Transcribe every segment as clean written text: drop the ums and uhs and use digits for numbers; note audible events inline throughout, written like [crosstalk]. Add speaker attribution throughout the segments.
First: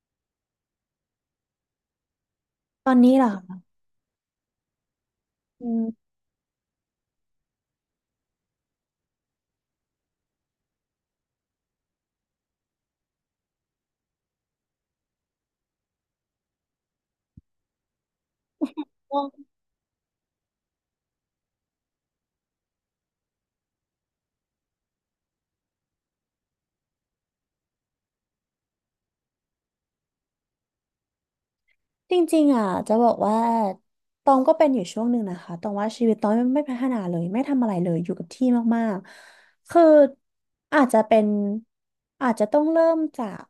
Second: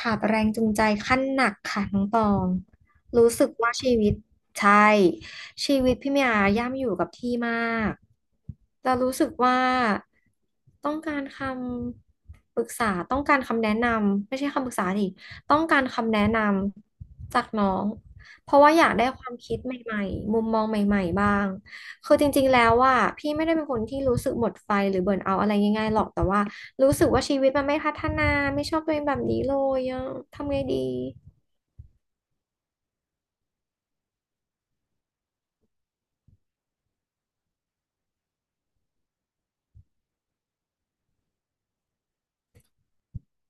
Speaker 1: ขาดแรงจูงใจขั้นหนักค่ะน้องตอง
Speaker 2: ตอนนี้เหรอ
Speaker 1: รู้สึก
Speaker 2: คะ
Speaker 1: ว่าชีวิตใช่
Speaker 2: อื
Speaker 1: ชีวิต
Speaker 2: ม
Speaker 1: พี่เมียย่ำอยู่กับที่มากแต่รู้สึกว่าต้องการคำปรึกษาต้องการคำแนะนำไม่ใช่คำปรึกษาดิต้องการคำแนะนำจากน้องเพราะว่าอยากได้ควา
Speaker 2: อ
Speaker 1: มคิดใหม่ๆมุมมองใหม่ๆบ้างคือจริงๆแล้วว่าพี่ไม่ได้เป็นคนที่รู้สึกหมดไฟหรือเบิร์นเอาท์อะไรง่ายๆหรอกแต่ว่า รู้สึกว่าชีวิตมันไม่พัฒนาไม่ชอบตัวเองแบบนี้เลยอะทำไงดี
Speaker 2: จริงๆอ่ะจะบอกว่าตองก็เป็นอยู่ช่วงหนึ่งนะคะตองว่าชีวิตตองไม่พัฒนาเลยไม่ทำอะไรเลยอยู่กับที่มากๆ คืออาจจะเป็นอาจจะต้องเริ่มจาก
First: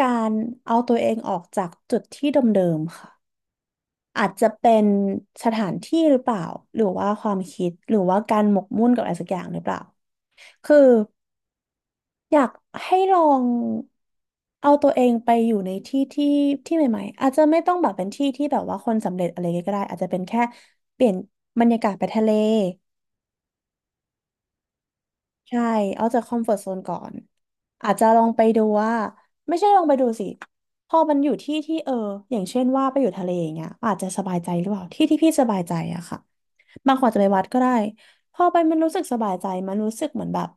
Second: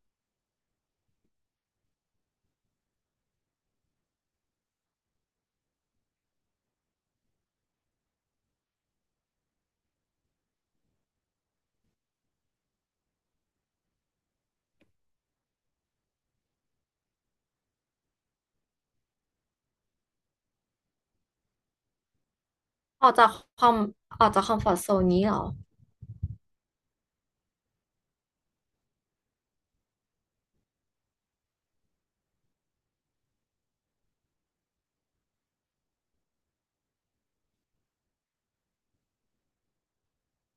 Speaker 2: การเอาตัวเองออกจากจุดที่เดิมๆค่ะอาจจะเป็นสถานที่หรือเปล่าหรือว่าความคิด หรือว่าการหมกมุ่นกับอะไรสักอย่างหรือเปล่าคือ อยากให้ลองเอาตัวเองไปอยู่ในที่ใหม่ๆอาจจะไม่ต้องแบบเป็นที่ที่แบบว่าคนสำเร็จอะไรก็ได้อาจจะเป็นแค่เปลี่ยนบรรยากาศไปทะเล
Speaker 1: ออกจากคอมออกจากคอมฟอร์ z โซนนี้เหรอ
Speaker 2: ใช่ เอาจากคอมฟอร์ z โซนก่อน อาจจะลองไปดูว่า ไม่ใช่ลองไปดูสิ พอมันอยู่ที่ที่อย่างเช่นว่าไปอยู่ทะเลอย่างเงี้ยอาจจะสบายใจหรือเปล่าที่ที่พี่สบายใจอะค่ะบางคนอาจจะไปวัดก็ได้พอไปมันรู้สึกสบายใจมันรู้สึกเหมือนแบบ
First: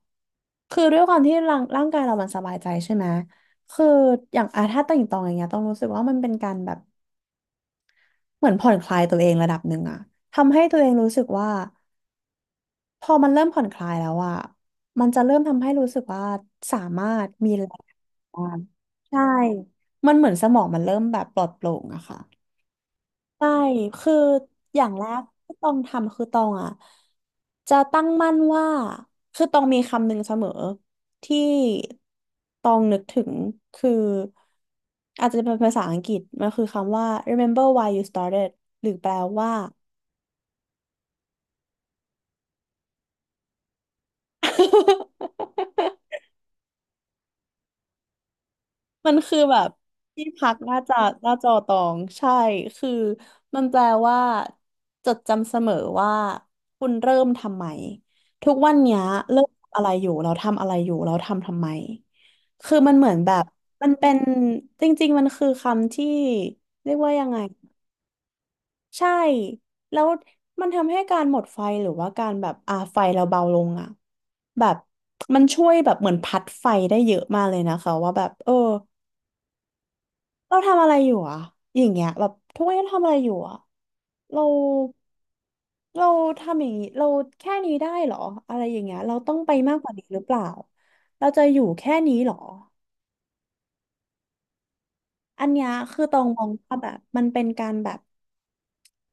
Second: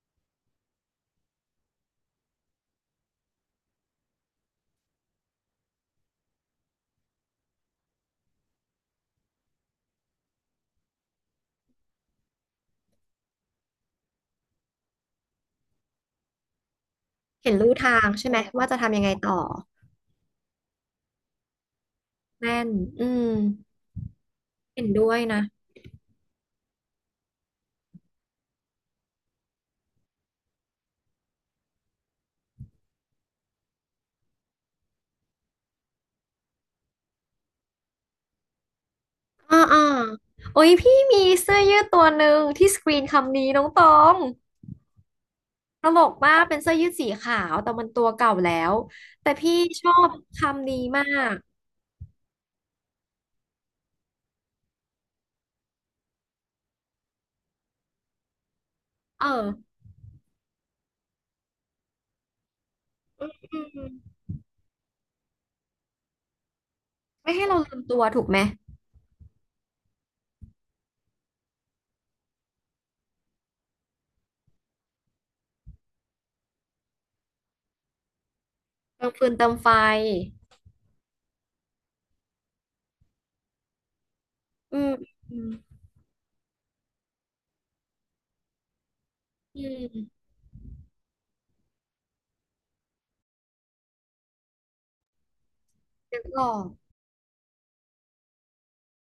Speaker 2: คือด้วยความที่ร่างกายเรามันสบายใจใช่ไหมคืออย่างอาถ้าต่างตองอย่างเงี้ยต้องรู้สึกว่ามันเป็นการแบบ เหมือนผ่อนคลายตัวเองระดับหนึ่งอะทำให้ตัวเองรู้สึกว่า พอมันเริ่มผ่อนคลายแล้วอะมันจะเริ่มทำให้รู้สึกว่าสามารถมี
Speaker 1: เห็น
Speaker 2: แร
Speaker 1: รู้
Speaker 2: ง
Speaker 1: ทางใช่ไหม
Speaker 2: บ้าง
Speaker 1: ว่าจะทำยังไง
Speaker 2: ใช่
Speaker 1: ต่อ
Speaker 2: มันเหมือนสมองมันเริ่มแบบปลอดโปร่งอะค่ะ
Speaker 1: แม่นอืม
Speaker 2: ใช่ คืออ
Speaker 1: เห็
Speaker 2: ย่า
Speaker 1: น
Speaker 2: งแร
Speaker 1: ด้วย
Speaker 2: ก
Speaker 1: นะ
Speaker 2: ที่ต้องทำคือต้องอ่ะ จะตั้งมั่นว่า คือต้องมีคำหนึ่งเสมอที่ต้องนึกถึงคืออาจจะเป็นภาษาอังกฤษมันคือคำว่า remember why you started หรือแปลว่า
Speaker 1: อ่าอ่าโอ้ยพี่มีเสื้อยืดตัวหนึ่งที่สกรีนคำนี้น้องตองตลก
Speaker 2: [laughs]
Speaker 1: มากเป็นเสื้อยืดสีขาวแต่มันตัวเก่าแล้ว
Speaker 2: มัน
Speaker 1: แต่
Speaker 2: คือ
Speaker 1: พี่
Speaker 2: แบบ
Speaker 1: ชอบ
Speaker 2: ที่พัก
Speaker 1: คำ
Speaker 2: ห
Speaker 1: นี้
Speaker 2: น้าจอ
Speaker 1: มา
Speaker 2: หน้า
Speaker 1: ก
Speaker 2: จอตองใช่คือมันแปลว่าจดจำเสมอว่าคุณเริ่มทำไมทุกวันเนี้ย
Speaker 1: เออ
Speaker 2: เริ่มทำอะไรอยู่เราทำอะไรอยู่เราทำทำไมคือมันเหมือน
Speaker 1: อื
Speaker 2: แบบมันเป็
Speaker 1: ม
Speaker 2: นจริงๆมันคือคำที่เรียกว่ายัง
Speaker 1: ไม่
Speaker 2: ไง
Speaker 1: ให้เราลืมตัวถูกไหม
Speaker 2: ใช่แล้วมันทำให้การหมดไฟหรือว่าการแบบไฟเราเบาลงอ่ะแบบมันช่วยแบบเหมือนพัดไฟได้เยอะมากเลยนะคะว่าแบบเออ
Speaker 1: เติมฟืนเติมไฟ
Speaker 2: เราทำอะไรอยู่อะอย่างเงี้ยแบบทุกวันนี้เราทำอะไรอยู่อะเรา
Speaker 1: อืมอืม
Speaker 2: เราทำอย่างงี้เราแค่นี้ได้เหรออะไรอย่างเงี้ยเราต้องไป
Speaker 1: อื
Speaker 2: มากกว่านี้หรือ
Speaker 1: ม
Speaker 2: เปล่าเราจะอยู่แค่นี้เหรออันเนี้ยคือตอ
Speaker 1: นึก
Speaker 2: งม
Speaker 1: อ
Speaker 2: อง
Speaker 1: อก
Speaker 2: ว่าแบบมันเป็นการแบบ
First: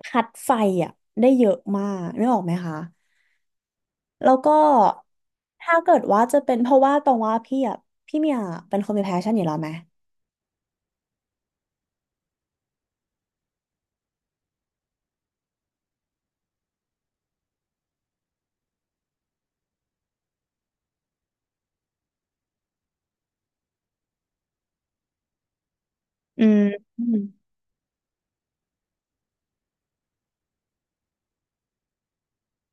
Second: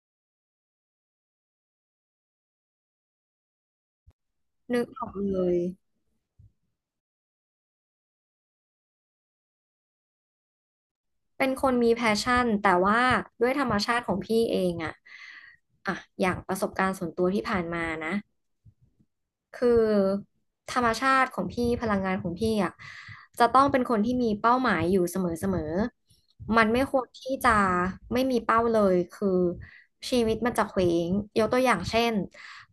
Speaker 2: พัดไฟอะได้เยอะมากนึกออกไหมคะแล้วก็
Speaker 1: นึกออกเลย
Speaker 2: ถ้าเกิดว่าจะเป็นเพราะว่าตองว่าพี่อะพี่เมียเป็นคนมีแพชชั่นอยู่แล้วไหม
Speaker 1: เป็นคนมีแพชชั่น แต่ว่าด้วยธรรมชาติของพี่เองอะอะอย่างประสบการณ์ส่วนตัวที่ผ่านมานะ คือธรรมชาติของพี่พลังงานของพี่อ่ะจะต้องเป็นคนที่มีเป้าหมายอยู่เสมอ
Speaker 2: อืม
Speaker 1: มันไม่ค
Speaker 2: อื
Speaker 1: วร
Speaker 2: ม
Speaker 1: ที่จะไม่มีเป้าเลยคือชีวิตมันจะเคว้งยกตัวอย่างเช่น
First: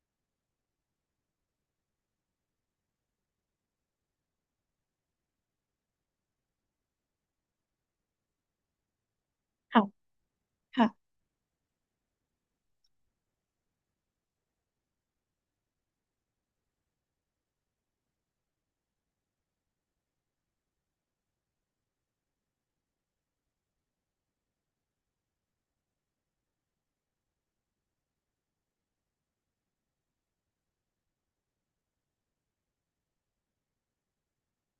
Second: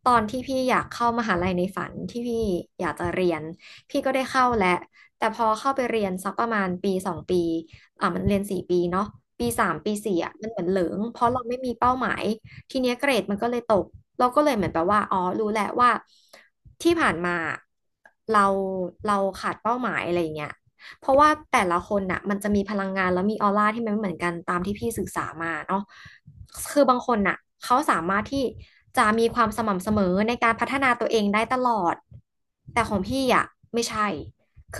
Speaker 1: ตอนที่พี่อยากเข้ามหาลัยในฝันที่พี่อยากจะเรียนพี่ก็ได้เข้าแหละแต่พอเข้าไปเรียนสักประมาณปีสองปีอ่ะมันเรียนสี่ปีเนาะปีสาม
Speaker 2: ค่ะ
Speaker 1: ปีสี่อ่ะมันเหมือนเหลิง
Speaker 2: ค่ะ
Speaker 1: เพราะเราไม่มีเป้าหมาย ทีเนี้ยเกรดมันก็เลยตกเราก็เลยเหมือนแบบว่าอ๋อรู้แหละว่าที่ผ่านมาเราเราขาดเป้าหมายอะไรอย่างเงี้ยเพราะว่าแต่ละคนน่ะมันจะมีพลังงานแล้วมีออร่าที่มันไม่เหมือนกันตามที่พี่ศึกษามาเนาะคือบางคนน่ะเขาสามารถที่จะมีความสม่ำเสมอในการพัฒนาตัวเองได้ตลอดแต่ของพี่อ่ะไม่ใช่ค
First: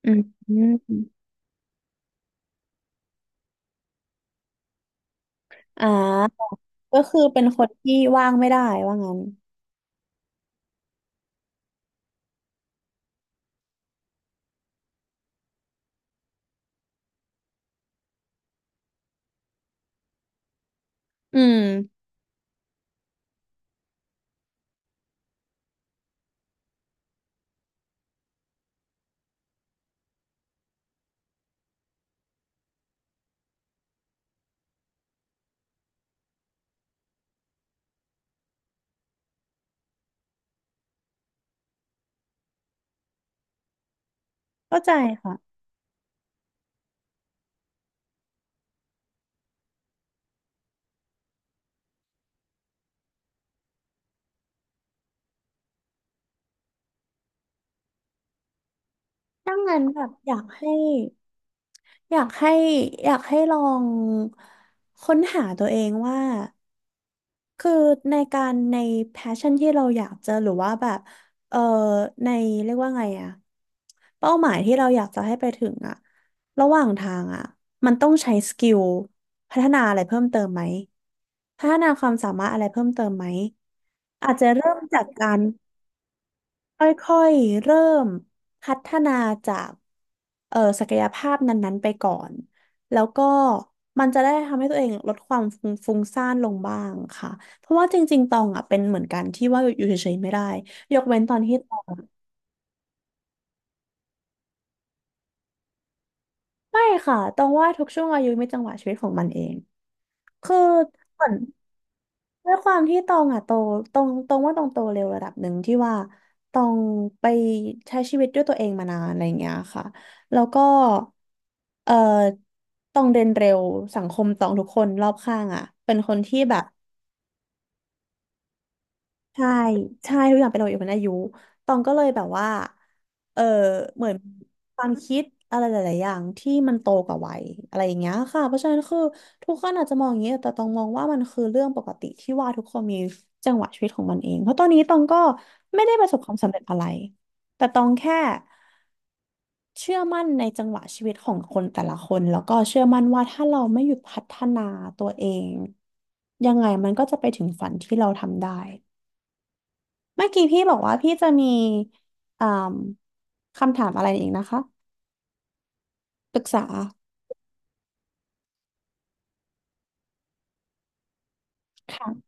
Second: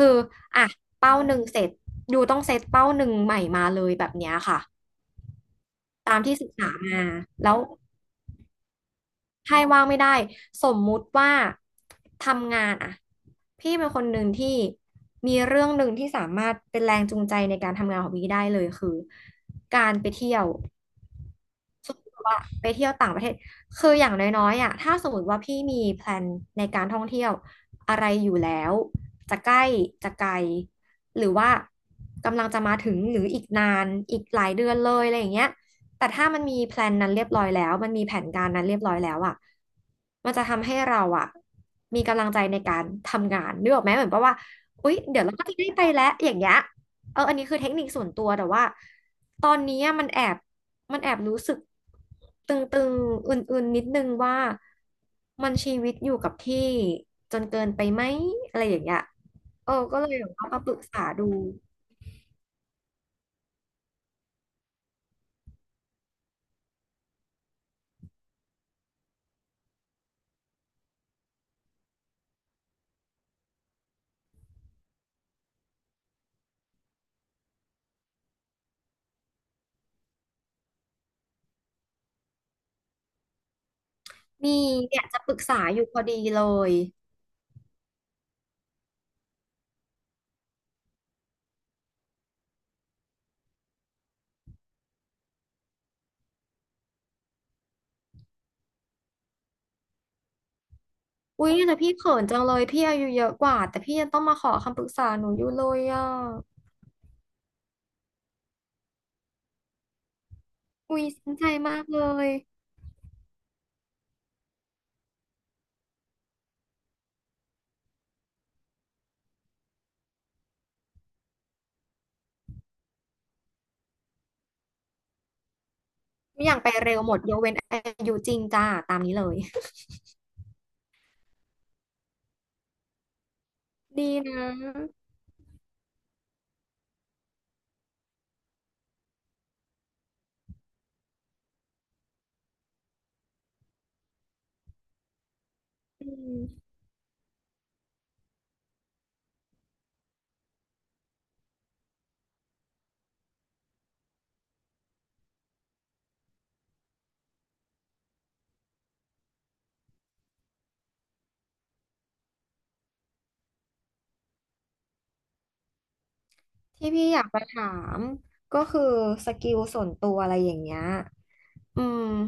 Speaker 2: อื
Speaker 1: ือ
Speaker 2: มอ
Speaker 1: อ่ะเป้า
Speaker 2: ม
Speaker 1: หนึ่งเสร็จอยู่ต้องเซตเป้าหนึ่งใหม่มาเลยแบบเนี้ยค่ะ
Speaker 2: อ่า
Speaker 1: ตามที่ศึกษา
Speaker 2: ก็
Speaker 1: มา
Speaker 2: คือเป็น
Speaker 1: แล้ว
Speaker 2: คนที่ว่างไม่ได้ว่างั้น
Speaker 1: ใช่ว่างไม่ได้สมมุติว่าทำงานอะพี่เป็นคนหนึ่งที่มีเรื่องหนึ่งที่สามารถเป็นแรงจูงใจในการทำงานของพี่ได้เลยคือการไปเที่ยว
Speaker 2: อื
Speaker 1: สม
Speaker 2: ม
Speaker 1: มติว่าไปเที่ยวต่างประเทศคืออย่างน้อยๆอ่ะถ้าสมมติว่าพี่มีแพลนในการท่องเที่ยวอะไรอยู่แล้วจะใกล้จะไกลหรือว่ากำลังจะมาถึงหรืออีกนานอีกหลายเดือนเลยอะไรอย่างเงี้ยแต่ถ้ามันมีแพลนนั้นเรียบร้อยแล้วมันมีแผนการนั้นเรียบร้อยแล้วอ่ะมันจะทำให้เราอ่ะมีกำลังใจในการทำงานนึกออกไหมเหมือนแับว่า
Speaker 2: เข้าใจ
Speaker 1: อุ๊ยเดี๋ยวเราก็จะ
Speaker 2: ค่ะ
Speaker 1: ได้ไปแล้วอย่างเงี้ยเอออันนี้คือเทคนิคส่วนตัวแต่ว่าตอนนี้มันแอบ มันแอบรู้สึกตึงๆอื่นๆ นิดนึงว่ามันชีวิตอยู่กับที่จนเกินไปไหมอะไรอย่างเงี้ย
Speaker 2: ดัง
Speaker 1: โอ้
Speaker 2: นั้น
Speaker 1: ก็
Speaker 2: แบ
Speaker 1: เล
Speaker 2: บ
Speaker 1: ยแบบว่ามาปรึกษาดู
Speaker 2: อยากให้อยากให้ลองค้นหาตัวเองว่าคือในการใน passion ที่เราอยากจะหรือว่าแบบเออในเรียกว่าไงอะเป้าหมายที่เราอยากจะให้ไปถึงอะระหว่างทางอะมันต้องใช้สกิลพัฒนาอะไรเพิ่มเติมไหมพัฒนาความสามารถอะไรเพิ่มเติมไหมอาจจะ
Speaker 1: มี
Speaker 2: เริ่มจา
Speaker 1: เนี่ย
Speaker 2: ก
Speaker 1: จะ
Speaker 2: กา
Speaker 1: ปรึก
Speaker 2: ร
Speaker 1: ษาอยู่พอดีเลย
Speaker 2: ค่อยๆเริ่มพัฒนาจากศักยภาพนั้นๆไปก่อนแล้วก็มันจะได้ทำให้ตัวเองลดความฟุ้งซ่านลงบ้างค่ะเพราะว่าจริงๆตองอ่ะเป็นเหมือนกันที่ว่าอยู่เฉยๆไม่ได้ยกเว้นตอน
Speaker 1: อุ๊ย
Speaker 2: ที่ต
Speaker 1: แต่
Speaker 2: อ
Speaker 1: พี่
Speaker 2: ง
Speaker 1: เขินจังเลยพี่อายุเยอะกว่าแต่พี่ยังต้องมาขอคำปรึกษาหนูอยู่เลยอ่ะ
Speaker 2: ไม่ค่ะตองว่าทุกช่วงอายุมีจังหวะชีวิตของมันเองคือ
Speaker 1: อุ๊ยสนใจมากเลย
Speaker 2: ด้วยความที่ตองอ่ะโตตองว่าตองโตเร็วระดับหนึ่งที่ว่าตองไปใช้ชีวิตด้วยตัวเองมานานอะไรอย่างเงี้ยค่ะแล้วก็เอ่อตองเรียนเร็วสังคมตองทุกคนรอบข้างอ่ะเป็นคนที่
Speaker 1: ทุกอ
Speaker 2: แบ
Speaker 1: ย่าง
Speaker 2: บ
Speaker 1: ไปเร็วหมดยกเว้นอายุจริงจ้าตามนี้เลย
Speaker 2: ใช่ใช่ทุกอย่างเป็นเราอยู่บนอายุตองก็เลยแบบว่าเออเหมื
Speaker 1: ดี
Speaker 2: อน
Speaker 1: นะ
Speaker 2: ความคิดอะไรหลายๆอย่างที่มันโตกว่าวัยอะไรอย่างเงี้ยค่ะเพราะฉะนั้นคือทุกคนอาจจะมองอย่างเงี้ยแต่ตองมองว่ามันคือเรื่องปกติที่ว่าทุกคนมีจังหวะชีวิตของมันเอง เพราะตอนนี้ตองก็ไม่ได้ป
Speaker 1: อื
Speaker 2: ระสบความ
Speaker 1: ม
Speaker 2: สำเร็จอะไร แต่ตองแค่เชื่อมั่นในจังหวะชีวิตของคนแต่ละคนแล้วก็เชื่อมั่นว่าถ้าเราไม่หยุดพัฒนาตัวเองยังไงมันก็จะไปถึงฝันที่เราทำได้ เมื่อกี้พี่บอกว่าพี่จะมีอ่ามคำถามอะไรอีกนะคะปรึกษา
Speaker 1: ที่พี่อยากมาถามก็คือสกิลส่วนตัวอะไรอย่างเงี้ยอืม
Speaker 2: ค่ะ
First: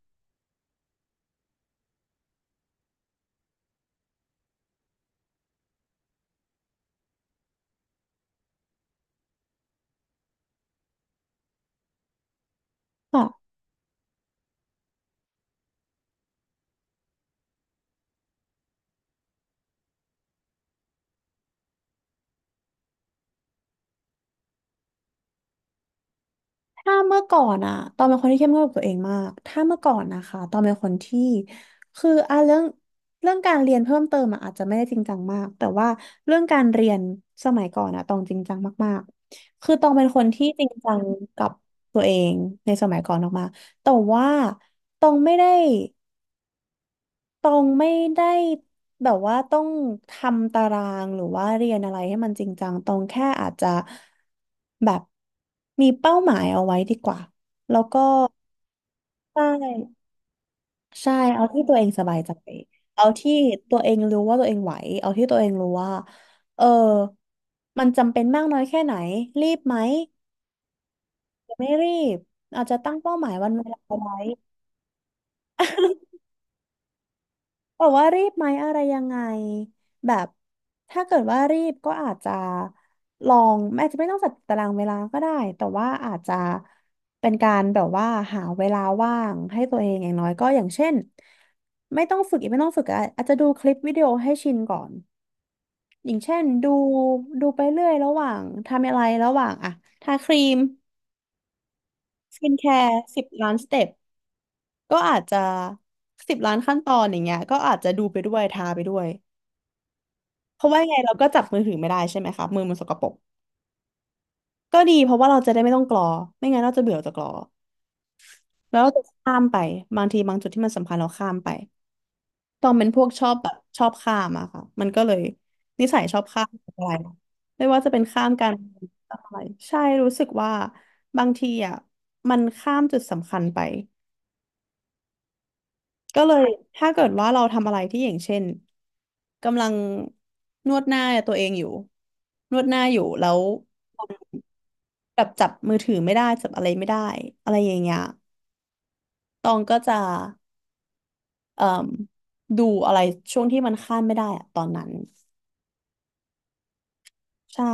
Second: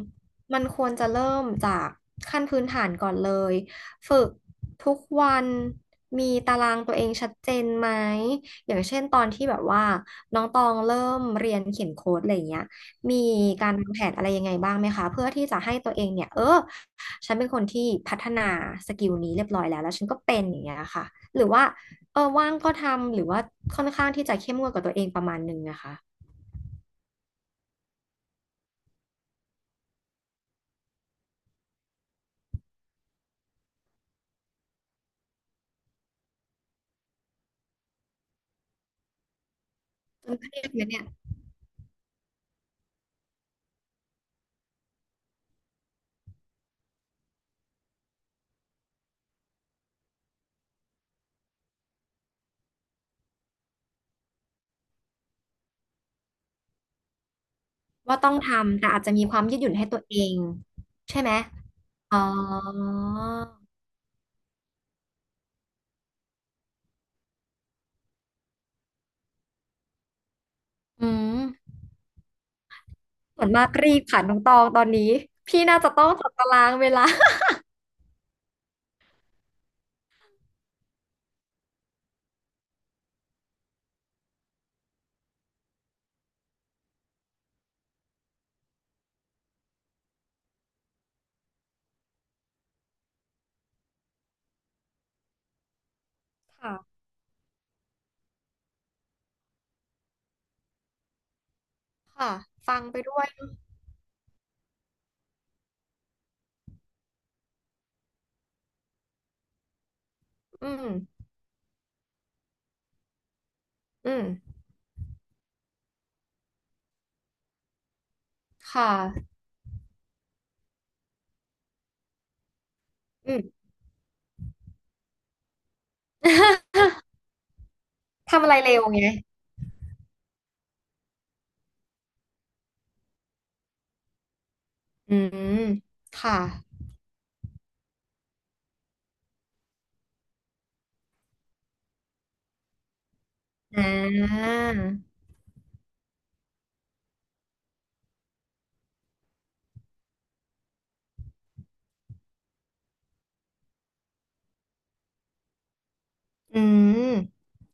Speaker 1: มันควรจะเริ่มจากขั้นพื้นฐานก่อนเลยฝึกทุกวันมีตารางตัวเองชัดเจนไหมอย่างเช่นตอนที่แบบว่าน้องตองเริ่มเรียนเขียนโค้ดอะไรอย่างเงี้ยมี
Speaker 2: ค่ะ
Speaker 1: การวางแผนอะไรยังไงบ้างไหมคะเพื่อที่จะให้ตัวเองเนี่ยฉันเป็นคนที่พัฒนาสกิลนี้เรียบร้อยแล้วแล้วฉันก็เป็นอย่างเงี้ยค่ะหรือว่า เออว่างก็ทำหรือว่าค่อนข้างที่จะเข้มงวดกับตัวเองประมาณหนึ่งนะคะ
Speaker 2: ถ้าเมื่อก่อนอะตอนเป็นคนที่เข้มงวดกับตัวเองมาก ถ้าเมื่อก่อนนะคะ ตอนเป็นคนที่คืออ่ะเรื่องการเรียนเพิ่มเติมอะอาจจะไม่ได้จริงจังมาก แต่ว่าเรื่องการเรียนสมัยก่อนอะตองจริงจังมากๆคือตองเป็นคน
Speaker 1: จน
Speaker 2: ที่
Speaker 1: เครี
Speaker 2: จ
Speaker 1: ย
Speaker 2: ริ
Speaker 1: ด
Speaker 2: ง
Speaker 1: ไหม
Speaker 2: จั
Speaker 1: เนี่
Speaker 2: ง
Speaker 1: ย
Speaker 2: กับตัวเองในสมัยก่อนออกมาแต่ว่าตองไม่ได้ ตองไม่ได้แบบว่าต้องทำตารางหรือว่าเรียนอะไรให้มันจริงจังตองแค่อาจจะแบบมีเป้าหมายเอาไว้ดีกว่าแล้วก็
Speaker 1: ว่าต้องทำแต่อาจจะมีค
Speaker 2: ใช
Speaker 1: วามยืดหยุ่นให้ตัว
Speaker 2: ่
Speaker 1: เอง
Speaker 2: ใช่
Speaker 1: ใช่ไหม
Speaker 2: เอาที่ตัวเองส
Speaker 1: อ๋
Speaker 2: บา
Speaker 1: อ
Speaker 2: ยใจเอาที่ตัวเองรู้ว่าตัวเองไหวเอาที่ตัวเองรู้ว่าเออมันจำเป็นมากน้อยแค่ไหนรีบไหม
Speaker 1: อืม
Speaker 2: หรือไม่รีบอาจจะตั้งเป้าหมาย
Speaker 1: ส่
Speaker 2: วั
Speaker 1: วน
Speaker 2: นเว
Speaker 1: มาก
Speaker 2: ลา
Speaker 1: รี
Speaker 2: เอา
Speaker 1: บ
Speaker 2: ไว้
Speaker 1: ค่ะน้องตองตอนนี้พี่น่าจะต้องจัดตารางเวลา
Speaker 2: บอกว่ารีบไหมอะไรยังไงแบบถ้าเกิดว่ารีบก็อาจจะไม่ต้องจัดตารางเวลาก็ได้แต่ว่าอาจจะเป็นการแบบว่าหาเวลาว่างให้ตัวเองอย่างน้อยก็อย่างเช่นไม่ต้องฝึกอะอาจจะดูคลิปวิดีโอให้ชินก่อนอย่างเช่นดู
Speaker 1: ค่ะ
Speaker 2: ดูไปเรื่อยระหว่างทำอะไรระหว่างอะทาครีม
Speaker 1: ค่ะ
Speaker 2: สกินแค
Speaker 1: ฟังไป
Speaker 2: ร์
Speaker 1: ด้ว
Speaker 2: สิบ
Speaker 1: ย
Speaker 2: ล้านสเต็ปก็อาจจะสิบล้านขั้นตอนอย่างเงี้ยก็อาจจะดูไปด้วยทาไปด้วย เพ
Speaker 1: อื
Speaker 2: ราะว่ายังไงเรา
Speaker 1: ม
Speaker 2: ก็จับมือถือไม่ได้ใช่ไหมคะมือมันสกปรก
Speaker 1: อืม
Speaker 2: ก็ดีเพราะว่าเราจะได้ไม่ต้องกรอไม่งั้นเราจะเบื่อจะกรอแล้วเรา
Speaker 1: ค่ะ
Speaker 2: จะข้ามไปบางทีบางจุดที่มันสำคัญเราข้ามไปตอนเป็นพวกชอ
Speaker 1: อื
Speaker 2: บ
Speaker 1: ม
Speaker 2: แบบชอบข้ามอะค่ะมันก็เลยนิสัยชอบข้ามอะไร
Speaker 1: [laughs]
Speaker 2: นะไม่ว่าจะเป็นข้าม
Speaker 1: ทำ
Speaker 2: กา
Speaker 1: อะ
Speaker 2: ร
Speaker 1: ไรเร็วไง
Speaker 2: อะไรใช่รู้สึกว่าบางทีอะมันข้ามจุดสำคัญไป
Speaker 1: อืม
Speaker 2: ก็เล
Speaker 1: ค่ะ
Speaker 2: ยถ้าเกิดว่าเราทำอะไรที่อย่างเช่นกำลังนวดหน้าตัวเองอยู่นวดหน้าอยู่แล้ว
Speaker 1: อ่า
Speaker 2: แบบจับมือถือไม่ได้จับอะไรไม่ได้อะไรอย่างเงี้ยตองก็จะเอ่มดูอะไรช่วงที่มันข้ามไม่ได้อะตอนนั้น
Speaker 1: อืม
Speaker 2: ใช่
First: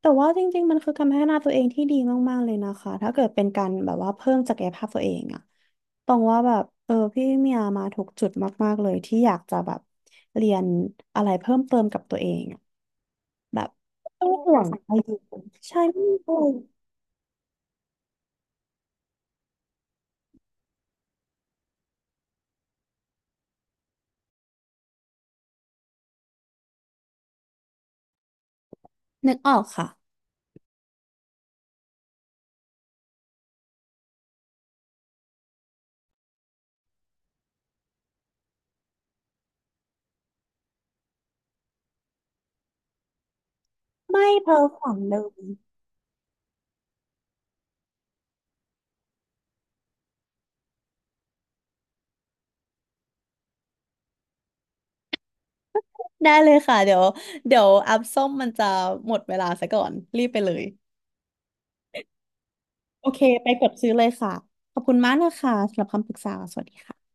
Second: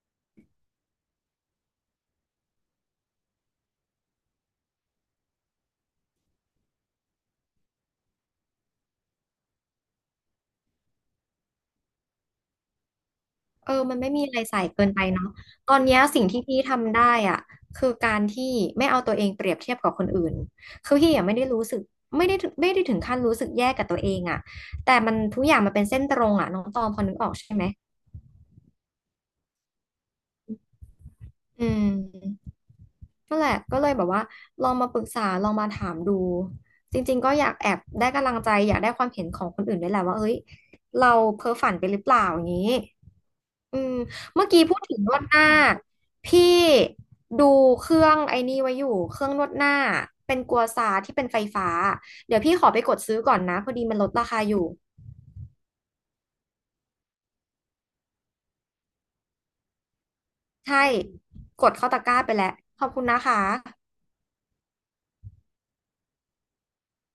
Speaker 2: แต่ว่าจริงๆมันคือการพัฒนาตัวเองที่ดีมากๆเลยนะคะถ้าเกิดเป็นการแบบว่าเพิ่มศักยภาพตัวเองอะตองว่าแบบพี่เมียมาถูกจุดมากๆเลยที่อยากจะแบบเรียนอะไรเพิ่มเติมกับตัวเองอะแบบ
Speaker 1: เออมัน
Speaker 2: ไม่
Speaker 1: ไม่มี
Speaker 2: ต้อง
Speaker 1: อะไร
Speaker 2: ห่ว
Speaker 1: ใส่
Speaker 2: ง
Speaker 1: เกิน
Speaker 2: อา
Speaker 1: ไป
Speaker 2: ยุ
Speaker 1: เนาะตอ
Speaker 2: ใช่
Speaker 1: นเนี้ย
Speaker 2: ไม่
Speaker 1: สิ่ง
Speaker 2: ต้อ
Speaker 1: ที่
Speaker 2: ง
Speaker 1: พี่ทำได้อ่ะคือการที่ไม่เอาตัวเองเปรียบเทียบกับคนอื่นคือพี่ยังไม่ได้รู้สึกไม่ได้ถึงขั้นรู้สึกแย่กับตัวเองอ่ะแต่มันทุกอย่างมันเป็นเส้นตรงอ่ะน้องตอมพอนึกออกใช่ไหม
Speaker 2: นึกออกค่ะ
Speaker 1: อืม นั่นแหละก็เลยแบบว่าลองมาปรึกษาลองมาถามดู จริงๆก็อยากแอบได้กำลังใจอยากได้ความเห็นของคนอื่นด้วยแหละว่าเฮ้ยเราเพ้อฝันไปหรือเปล่าอย่างนี้อืม
Speaker 2: ไม่
Speaker 1: เมื่อ
Speaker 2: เพ้อ
Speaker 1: กี้พูด
Speaker 2: ฝั
Speaker 1: ถึ
Speaker 2: น
Speaker 1: งน
Speaker 2: เล
Speaker 1: วดห
Speaker 2: ย
Speaker 1: น้า พี่ดูเครื่องไอ้นี่ไว้อยู่เครื่องนวดหน้าเป็นกัวซาที่เป็นไฟฟ้า เดี๋ยวพี่ขอไปกดซื้อก่อนนะพอดีมันลดราคาอยู่
Speaker 2: ได้เลยค่ะเดี๋ยวอัพส้มมันจะหมดเวลาซะก่อนรีบไปเลย
Speaker 1: ใช่ กดเข้าตะกร้าไปแล้วขอบคุ
Speaker 2: โอ
Speaker 1: ณนะ
Speaker 2: เค
Speaker 1: คะ
Speaker 2: ไปกดซื้อเลยค่ะขอบคุณมากนะคะสำหรับคำปรึกษาสวัสดีค่ะ